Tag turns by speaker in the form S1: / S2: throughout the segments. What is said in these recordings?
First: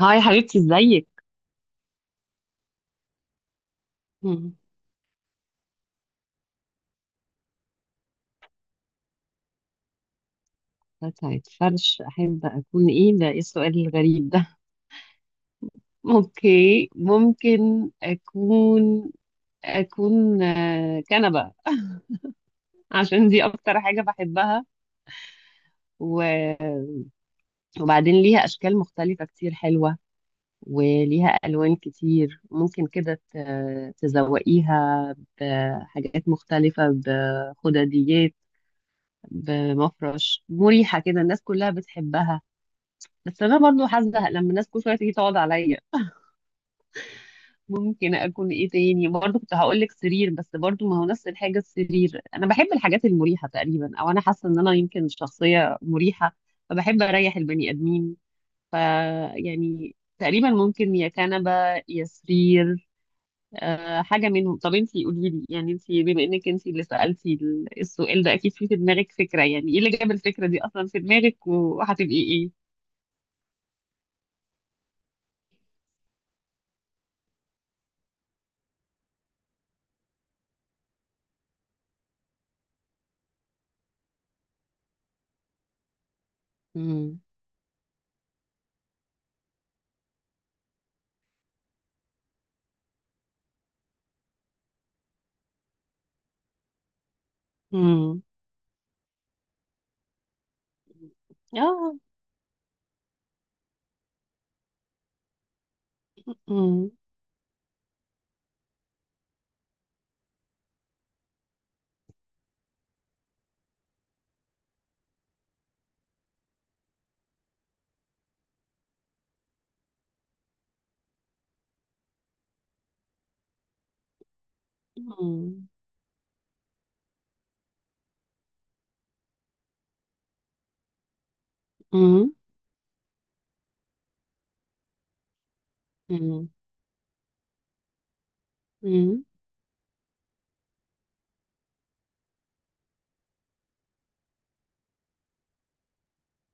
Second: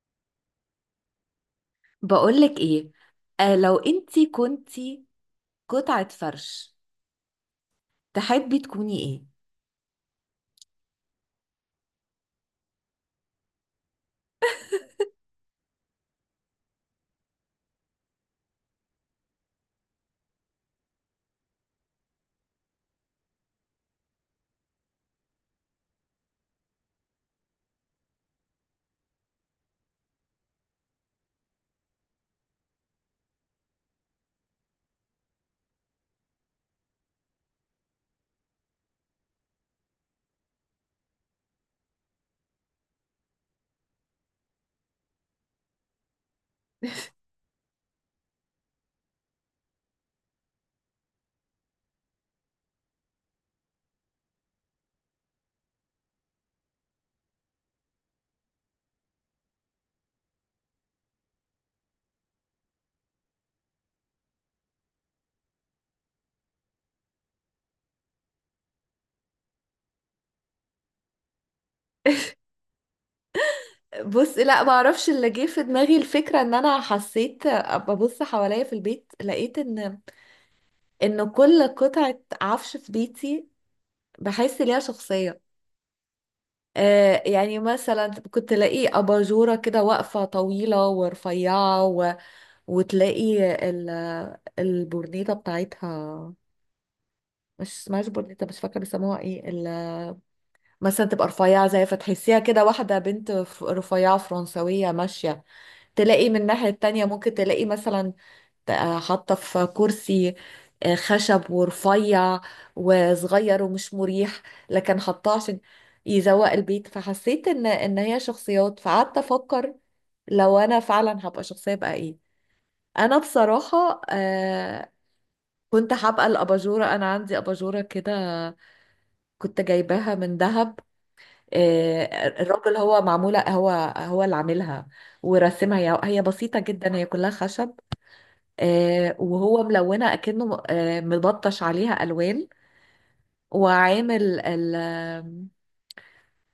S1: هاي حبيبتي، ازيك؟
S2: بقولك ايه؟ لو انتي
S1: مم.
S2: كنتي قطعة فرش، تحبي تكوني ايه؟
S1: قطعة فرش أحب أكون؟ إيه ده، إيه السؤال الغريب ده؟ أوكي ممكن أكون كنبة. عشان دي أكتر حاجة بحبها، و- وبعدين ليها أشكال مختلفة كتير حلوة، وليها ألوان كتير ممكن كده تزوقيها بحاجات مختلفة، بخدديات، بمفرش مريحة كده. الناس كلها بتحبها، بس انا برضو حاسه لما الناس كل شويه تيجي تقعد عليا. ممكن اكون ايه تاني؟ برضو كنت هقول لك سرير، بس برضو ما هو نفس الحاجه. السرير انا بحب الحاجات المريحه تقريبا، او انا حاسه ان انا يمكن شخصيه مريحه فبحب اريح البني ادمين. ف يعني تقريبا ممكن يا كنبه يا سرير. أه، حاجه منهم. طب انتي قولي لي، يعني انتي بما انك انتي اللي سالتي السؤال ده، اكيد في دماغك فكره. يعني ايه اللي جاب الفكره دي اصلا في دماغك، وهتبقي ايه؟
S2: بص، لا، معرفش اللي جه في دماغي. الفكرة ان انا حسيت، ببص حواليا في البيت، لقيت ان كل قطعة عفش في بيتي بحس ليها شخصية.
S1: امم.
S2: يعني مثلا كنت تلاقي أباجورة كده واقفة طويلة ورفيعة وتلاقي ال... البورنيطة بتاعتها، مش اسمهاش
S1: امم.
S2: بورنيطة، مش فاكرة بيسموها ايه. مثلا تبقى رفيعة، زي
S1: اه.
S2: فتحسيها كده واحدة بنت رفيعة فرنسوية ماشية. تلاقي من الناحية
S1: مم.
S2: التانية ممكن تلاقي مثلا حاطة في كرسي خشب ورفيع وصغير ومش مريح، لكن حطاه عشان يزوق البيت. فحسيت ان هي شخصيات، فقعدت افكر لو انا فعلا هبقى شخصية بقى ايه. انا بصراحة
S1: مم.
S2: كنت هبقى الاباجورة. انا عندي اباجورة كده كنت جايباها من دهب. آه،
S1: مم.
S2: الراجل هو معمولة، هو اللي عاملها ورسمها. هي
S1: مم.
S2: بسيطة جدا، هي كلها خشب،
S1: مم.
S2: وهو ملونة أكنه مبطش عليها ألوان. وعامل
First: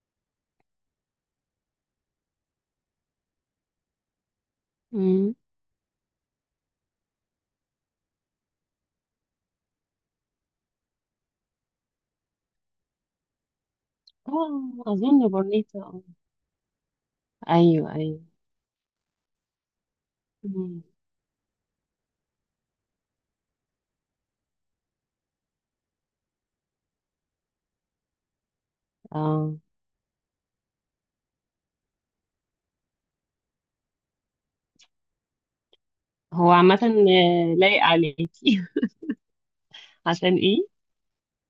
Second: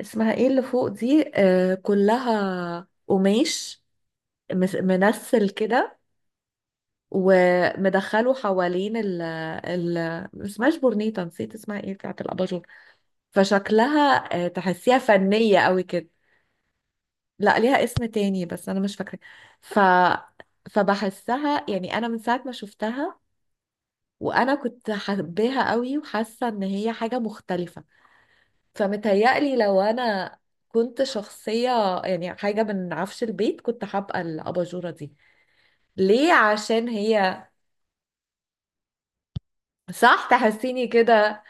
S2: اسمها ايه اللي فوق دي، كلها قماش،
S1: مم.
S2: منسل كده، ومدخله حوالين ال ال ما اسمهاش بورنيطة، نسيت اسمها ايه بتاعت الأباجور. فشكلها،
S1: آه،
S2: تحسيها
S1: أظن
S2: فنية
S1: بورنيتا.
S2: قوي
S1: آه.
S2: كده. لا، ليها
S1: أيوه،
S2: اسم
S1: أيوه.
S2: تاني بس انا مش فاكره. ف
S1: مم.
S2: فبحسها يعني، انا من ساعه ما شفتها، وانا كنت حباها قوي وحاسه ان هي حاجه مختلفه. فمتهيألي
S1: اه.
S2: لو انا كنت شخصيه، يعني حاجه من عفش البيت، كنت هبقى الاباجوره دي. ليه؟
S1: هو عامة
S2: عشان هي،
S1: لايق عليكي.
S2: صح،
S1: عشان إيه؟
S2: تحسيني كده.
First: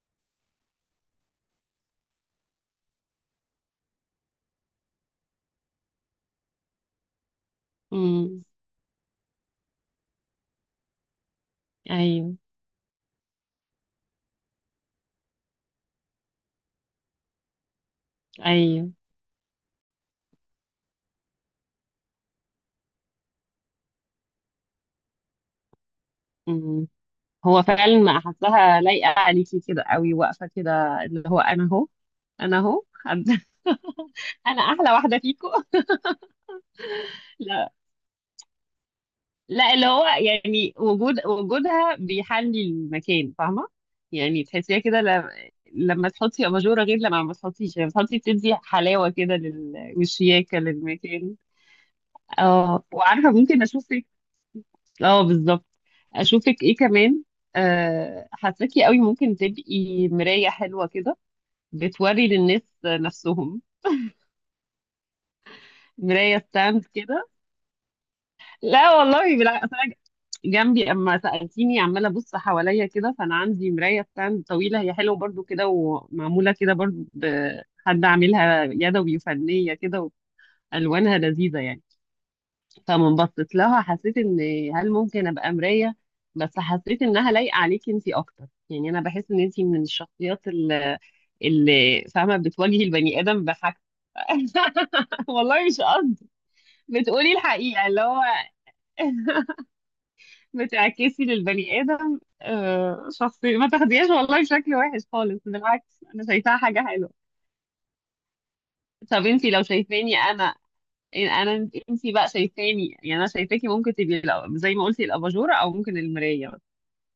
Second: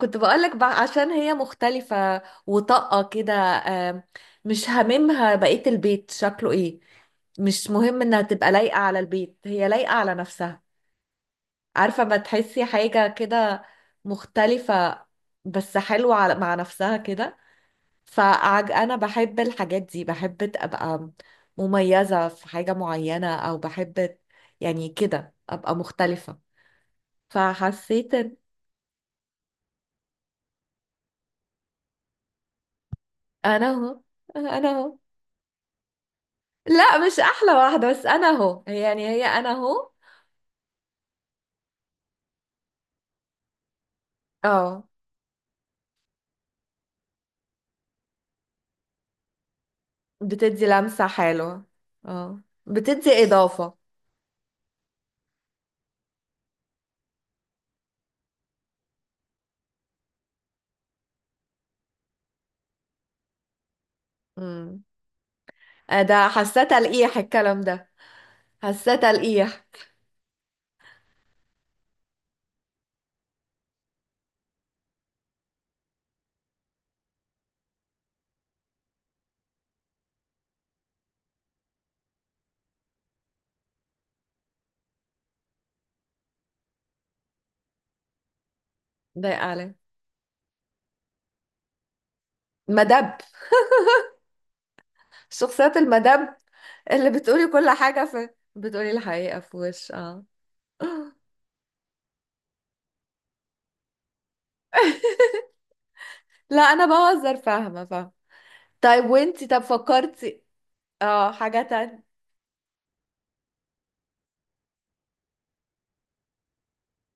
S2: كنت بقولك بقى عشان هي مختلفة وطاقة كده، مش هاممها بقية البيت شكله ايه. مش مهم انها
S1: مم.
S2: تبقى لايقة على البيت، هي لايقة على نفسها. عارفة، ما
S1: أيوه،
S2: تحسي حاجة كده مختلفة بس حلوة مع نفسها كده.
S1: أيوه.
S2: فأنا بحب الحاجات دي، بحب أبقى مميزة في حاجة معينة، أو بحب يعني كده أبقى مختلفة.
S1: مم. هو فعلا
S2: فحسيت.
S1: ما حاساها لايقة عليكي كده قوي، واقفة كده اللي هو أنا أهو. أنا أهو حد.
S2: انا اهو،
S1: أنا
S2: انا
S1: أحلى
S2: اهو.
S1: واحدة فيكم.
S2: لا، مش احلى
S1: لا.
S2: واحده، بس انا اهو، هي يعني هي، انا
S1: لا، اللي
S2: اهو.
S1: هو يعني وجودها بيحلي المكان، فاهمه؟ يعني تحسيها
S2: اه،
S1: كده لما تحطي اباجوره غير لما ما تحطيش. لما تحطي بتدي حلاوه كده والشياكه
S2: بتدي لمسه
S1: للمكان.
S2: حلوه. اه،
S1: اه،
S2: بتدي
S1: وعارفه ممكن
S2: اضافه.
S1: اشوفك. اه، بالظبط. اشوفك ايه كمان؟ حاساكي قوي ممكن تبقي مرايه حلوه كده، بتوري للناس نفسهم.
S2: امم ده
S1: مرايه
S2: حاساه
S1: ستاند
S2: تلقيح
S1: كده.
S2: الكلام ده،
S1: لا
S2: حاساه
S1: والله،
S2: تلقيح.
S1: بالعكس، أصل أنا جنبي اما سالتيني عماله ابص حواليا كده، فانا عندي مرايه ستاند طويله، هي حلوه برضو كده، ومعموله كده برضو بحد عاملها يدوي، وفنيه كده، والوانها لذيذه يعني. فمن بصيت لها حسيت ان، هل ممكن ابقى مرايه؟ بس حسيت انها لايقه عليكي انتي اكتر. يعني انا
S2: ده
S1: بحس ان انتي
S2: علي
S1: من الشخصيات اللي فاهمه بتواجهي
S2: مدب،
S1: البني ادم بحاجته. والله
S2: شخصيات
S1: مش قصدي.
S2: المدب، اللي
S1: بتقولي
S2: بتقولي كل
S1: الحقيقه اللي
S2: حاجه
S1: هو
S2: في، بتقولي الحقيقه في وش. اه.
S1: بتعكسي للبني آدم شخصية. ما تاخديهاش والله شكل وحش خالص، بالعكس أنا شايفاها
S2: لا، انا
S1: حاجة حلوة.
S2: بهزر، فاهمه فاهمه. طيب،
S1: طب
S2: وانتي
S1: انتي
S2: طب
S1: لو شايفاني
S2: فكرتي
S1: أنا،
S2: اه حاجه
S1: أنا
S2: تانية؟
S1: انتي بقى شايفاني؟ يعني أنا شايفاكي ممكن تبقي زي ما قلتي الأباجورة، أو ممكن المراية. بس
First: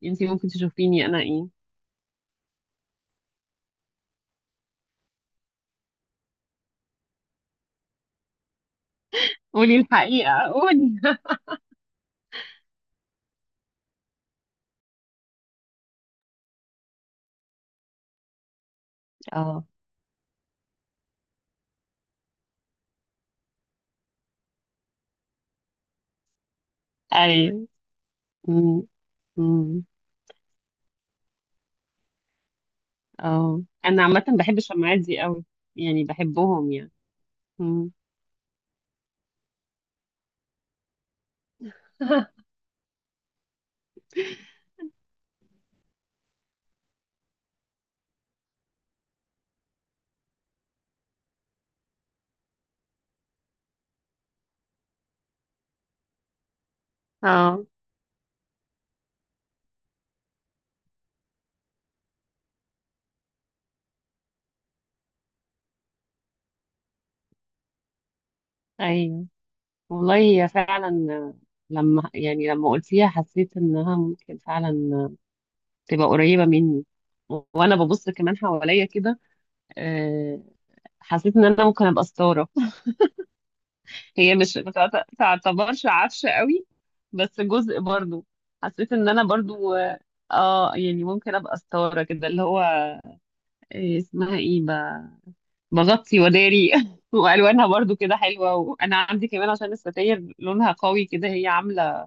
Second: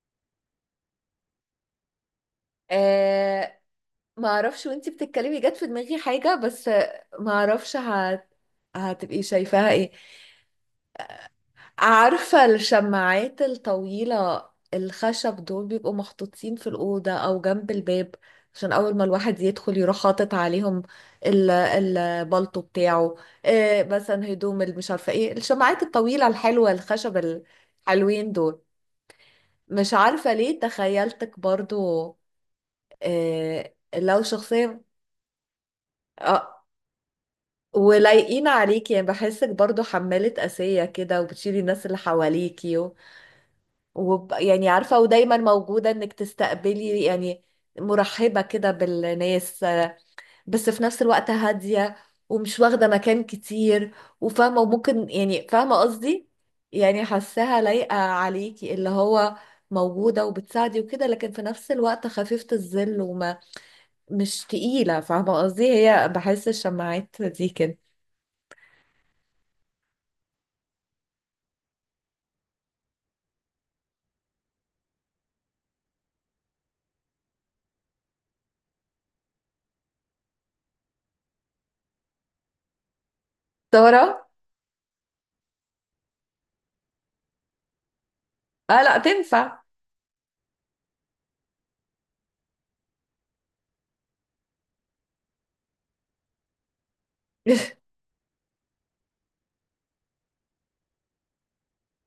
S1: انتي ممكن تشوفيني أنا إيه؟
S2: آه ما اعرفش، وانتي بتتكلمي جت في دماغي حاجة، بس ما اعرفش هتبقي شايفاها
S1: قولي
S2: ايه.
S1: الحقيقة، قولي.
S2: عارفة الشماعات الطويلة الخشب دول بيبقوا محطوطين في الأوضة أو جنب الباب، عشان أول ما الواحد
S1: اه،
S2: يدخل يروح حاطط عليهم البلطو بتاعه، إيه مثلا هدوم، اللي مش عارفة ايه، الشماعات الطويلة الحلوة الخشب
S1: أيوة.
S2: الحلوين دول.
S1: أمم، أمم،
S2: مش عارفة ليه تخيلتك برضو
S1: اه.
S2: إيه
S1: أنا
S2: لو
S1: عامة بحب
S2: شخصية.
S1: الشماعات دي أوي، يعني بحبهم يعني. أمم.
S2: ولايقين عليكي، يعني بحسك برضو حمالة قاسية كده، وبتشيلي الناس اللي حواليكي يعني عارفة، ودايما موجودة انك تستقبلي يعني، مرحبة كده بالناس، بس في نفس الوقت هادية، ومش واخدة مكان كتير، وفاهمة، وممكن، يعني فاهمة قصدي، يعني حاساها
S1: اه،
S2: لايقة عليكي، اللي هو موجودة وبتساعدي وكده، لكن في نفس الوقت خفيفة الظل، مش تقيلة، فاهمة قصدي. هي بحس الشماعات دي كده.
S1: أيوه. والله هي فعلا، لما قلتيها حسيت انها ممكن فعلا تبقى قريبة مني. وانا ببص كمان حواليا كده، آه، حسيت ان انا ممكن ابقى ستارة.
S2: ترى.
S1: هي مش ما تعت- تعتبرش عفشة قوي، بس جزء برضو.
S2: اه،
S1: حسيت
S2: لا
S1: ان انا
S2: تنفع.
S1: برضو يعني ممكن ابقى ستارة كده، اللي هو اسمها ايه، بغطي وداري. والوانها برضو كده حلوة، وانا عندي كمان، عشان الستاير لونها قوي كده، هي عاملة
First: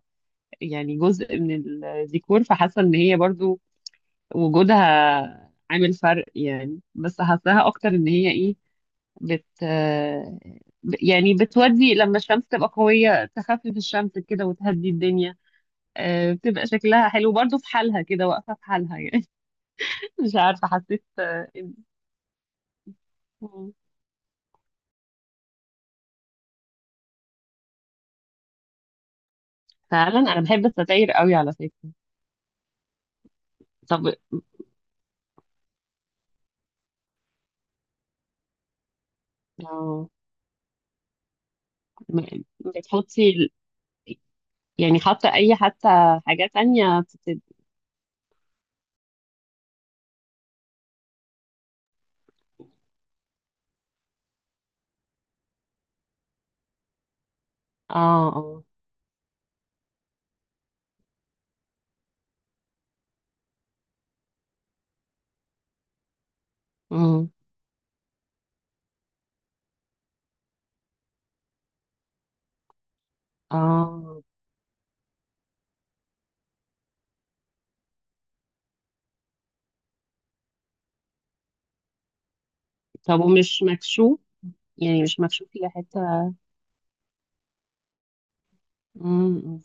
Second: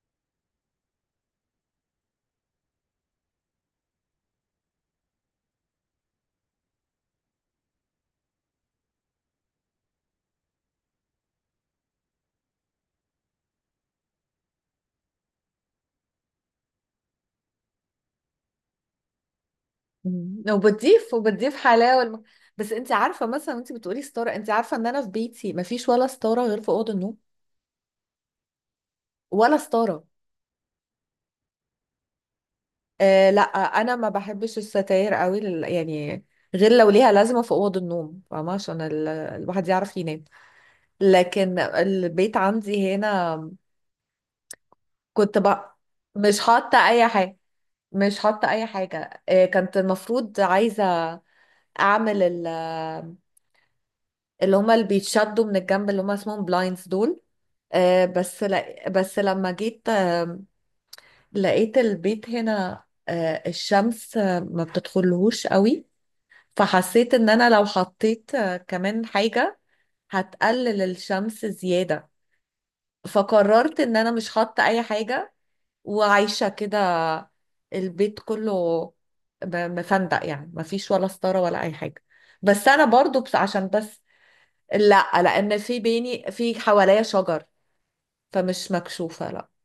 S1: يعني جزء من الديكور. فحاسه ان هي برضو وجودها عامل فرق يعني، بس حاساها اكتر ان هي ايه، بت آه، يعني بتودي لما الشمس تبقى قويه تخفف الشمس كده وتهدي الدنيا. بتبقى شكلها حلو برضو في حالها كده، واقفه في حالها يعني. مش
S2: مم.
S1: عارفه حسيت
S2: وبتضيف وبتضيف حلاوه بس انت عارفه مثلا، انت
S1: مم.
S2: بتقولي ستاره، انت عارفه ان انا في بيتي مفيش ولا ستاره غير في اوضه النوم، ولا ستاره.
S1: فعلا انا بحب الستاير قوي على فكره.
S2: لا، انا
S1: طب
S2: ما بحبش الستاير قوي يعني، غير لو ليها لازمه في اوضه النوم، فاهمه، عشان الواحد يعرف
S1: آه،
S2: ينام. لكن البيت عندي
S1: بتحطي
S2: هنا،
S1: يعني، حاطه
S2: كنت
S1: اي
S2: بقى
S1: حتى
S2: مش
S1: حاجات
S2: حاطه
S1: تانية
S2: اي حاجه، مش حاطه اي حاجه. كنت المفروض عايزه اعمل اللي هما اللي بيتشدوا من الجنب، اللي هما اسمهم بلايندز دول. بس
S1: اه،
S2: لا، بس لما جيت لقيت البيت هنا، الشمس ما بتدخلهوش قوي، فحسيت ان
S1: اه،
S2: انا لو حطيت كمان حاجة هتقلل الشمس زيادة، فقررت ان انا
S1: اه.
S2: مش حاطة اي حاجة، وعايشة كده البيت كله مفندق، يعني مفيش ولا ستارة ولا اي حاجة. بس انا
S1: طب
S2: برضو، بس
S1: ومش
S2: عشان بس،
S1: مكشوف؟ يعني
S2: لا،
S1: مش مكشوف
S2: لان
S1: إلى
S2: في بيني،
S1: حتة؟
S2: في حواليا شجر، فمش
S1: مم،
S2: مكشوفة، لا.
S1: مم.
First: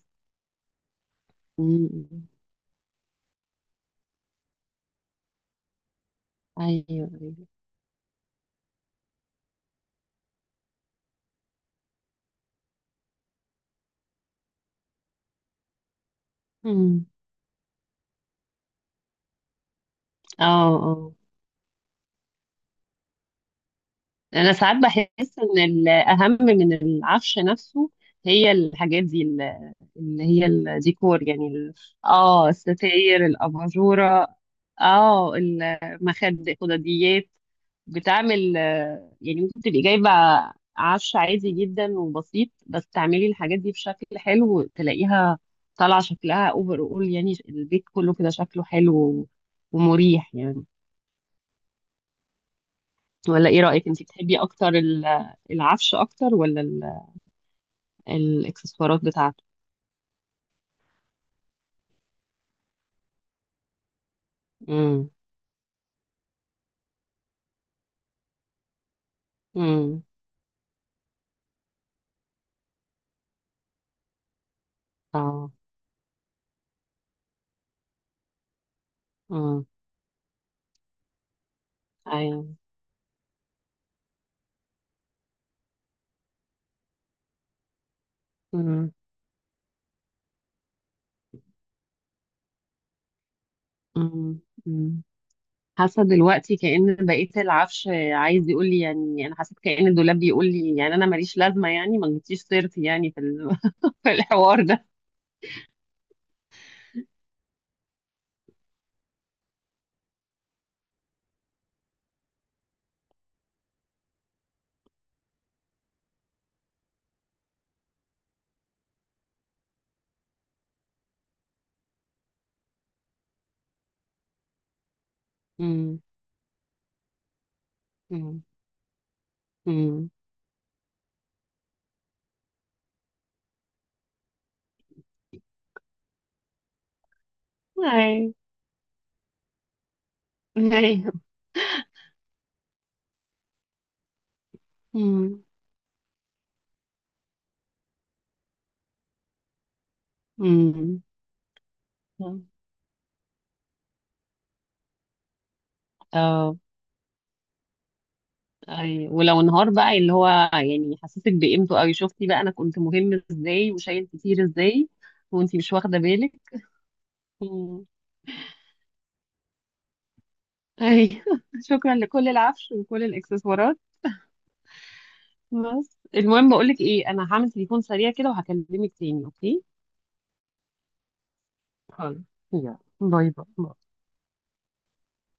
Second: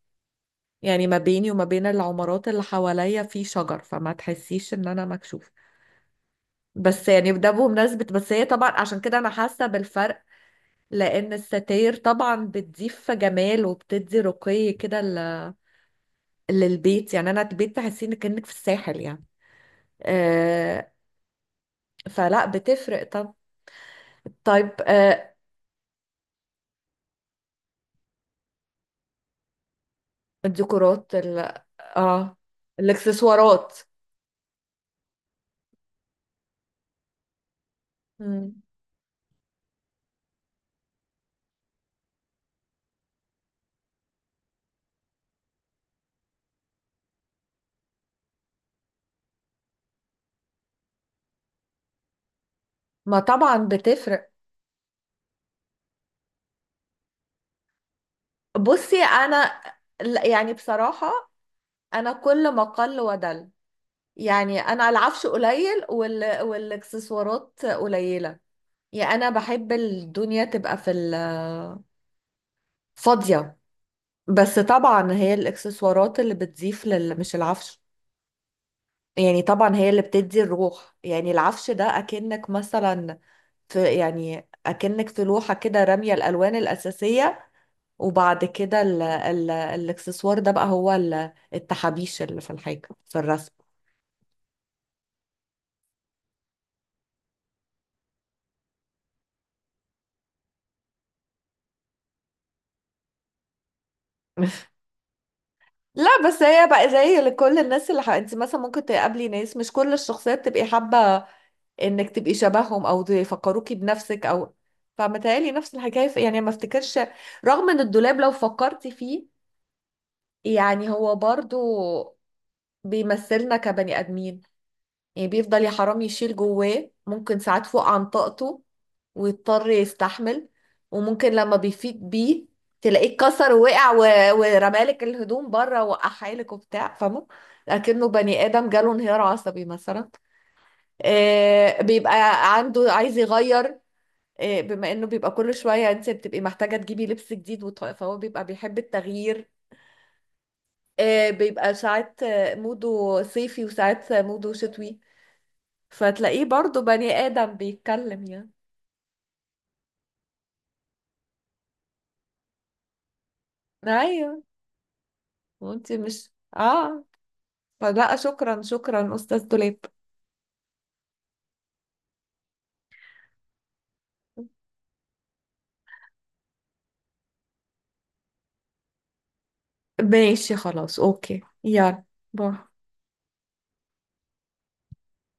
S2: يعني ما بيني وما بين
S1: مم.
S2: العمارات اللي حواليا في شجر، فما تحسيش ان انا مكشوفة.
S1: أيوه،
S2: بس يعني
S1: أيوه.
S2: ده بمناسبة، بس هي طبعا عشان كده انا حاسة بالفرق، لان الستاير طبعا بتضيف جمال، وبتدي رقي كده
S1: مم.
S2: للبيت، يعني انا البيت تحسي انك كأنك في الساحل يعني.
S1: اه،
S2: آه
S1: اه.
S2: فلا بتفرق. طب،
S1: انا
S2: طيب.
S1: ساعات بحس ان الاهم من العفش نفسه هي الحاجات دي اللي هي
S2: الديكورات
S1: الديكور. يعني
S2: اه،
S1: اه الستاير،
S2: الاكسسوارات.
S1: الاباجوره، اه، المخد، الخدديات، بتعمل
S2: مم.
S1: يعني. ممكن تبقي جايبه عفش عادي جدا وبسيط، بس تعملي الحاجات دي بشكل حلو تلاقيها طالعه شكلها اوفر اول، يعني البيت كله كده شكله حلو ومريح يعني.
S2: ما
S1: ولا
S2: طبعا
S1: ايه رأيك انت،
S2: بتفرق.
S1: بتحبي اكتر العفش اكتر، ولا
S2: بصي
S1: الاكسسوارات بتاعته؟
S2: انا، لا، يعني بصراحة انا كل ما قل ودل. يعني انا
S1: امم،
S2: العفش قليل، والاكسسوارات قليلة، يعني انا بحب
S1: امم.
S2: الدنيا تبقى في فاضية. بس طبعا هي
S1: اه.
S2: الاكسسوارات اللي بتضيف مش العفش، يعني
S1: امم.
S2: طبعا هي اللي بتدي الروح، يعني العفش ده
S1: ايوه.
S2: اكنك مثلا في، يعني اكنك في لوحة كده رامية الالوان الاساسية، وبعد كده
S1: امم،
S2: ال ال الاكسسوار ده بقى هو التحابيش اللي في الحاجة، في الرسم.
S1: امم. أمم. حاسه دلوقتي كأن بقيت العفش عايز يقول لي، يعني انا حسيت كأن الدولاب بيقول لي يعني انا ماليش لازمه، يعني ما جبتيش سيرتي يعني في في الحوار ده.
S2: لا، بس هي بقى زي لكل الناس اللي انت مثلا ممكن تقابلي ناس، مش كل الشخصيات تبقي حابة انك تبقي شبههم، او يفكروكي بنفسك او. فمتهيألي نفس الحكاية يعني ما افتكرش، رغم ان الدولاب لو فكرتي فيه، يعني هو برضو بيمثلنا كبني ادمين، يعني بيفضل يا حرام
S1: امم،
S2: يشيل جواه ممكن ساعات فوق عن
S1: امم،
S2: طاقته، ويضطر
S1: امم.
S2: يستحمل. وممكن لما بيفيد بيه تلاقيه اتكسر ووقع ورمالك الهدوم بره وقحالك وبتاع، فاهمه. لكنه
S1: ايوه،
S2: بني ادم جاله انهيار عصبي مثلا.
S1: ايوه.
S2: بيبقى عنده عايز يغير، بما انه بيبقى
S1: امم،
S2: كل شويه انت بتبقي محتاجه تجيبي لبس جديد، فهو بيبقى بيحب التغيير.
S1: امم.
S2: بيبقى ساعات موده صيفي، وساعات موده شتوي، فتلاقيه
S1: اه.
S2: برضو بني ادم بيتكلم يعني.
S1: أي، ولو انهار بقى اللي هو، يعني يحسسك بقيمته قوي، شفتي بقى انا كنت مهم ازاي، وشايل
S2: ايوه،
S1: كتير ازاي، وانتي مش
S2: وانت
S1: واخده
S2: مش.
S1: بالك.
S2: اه.
S1: مم.
S2: فلا، شكرا شكرا أستاذ دولاب.
S1: اي شكرا لكل العفش، وكل الاكسسوارات. بس المهم بقول لك ايه، انا هعمل تليفون سريع كده وهكلمك تاني، اوكي؟
S2: ماشي، خلاص، أوكي، يلا،
S1: خلاص.
S2: باي.
S1: يلا باي. باي.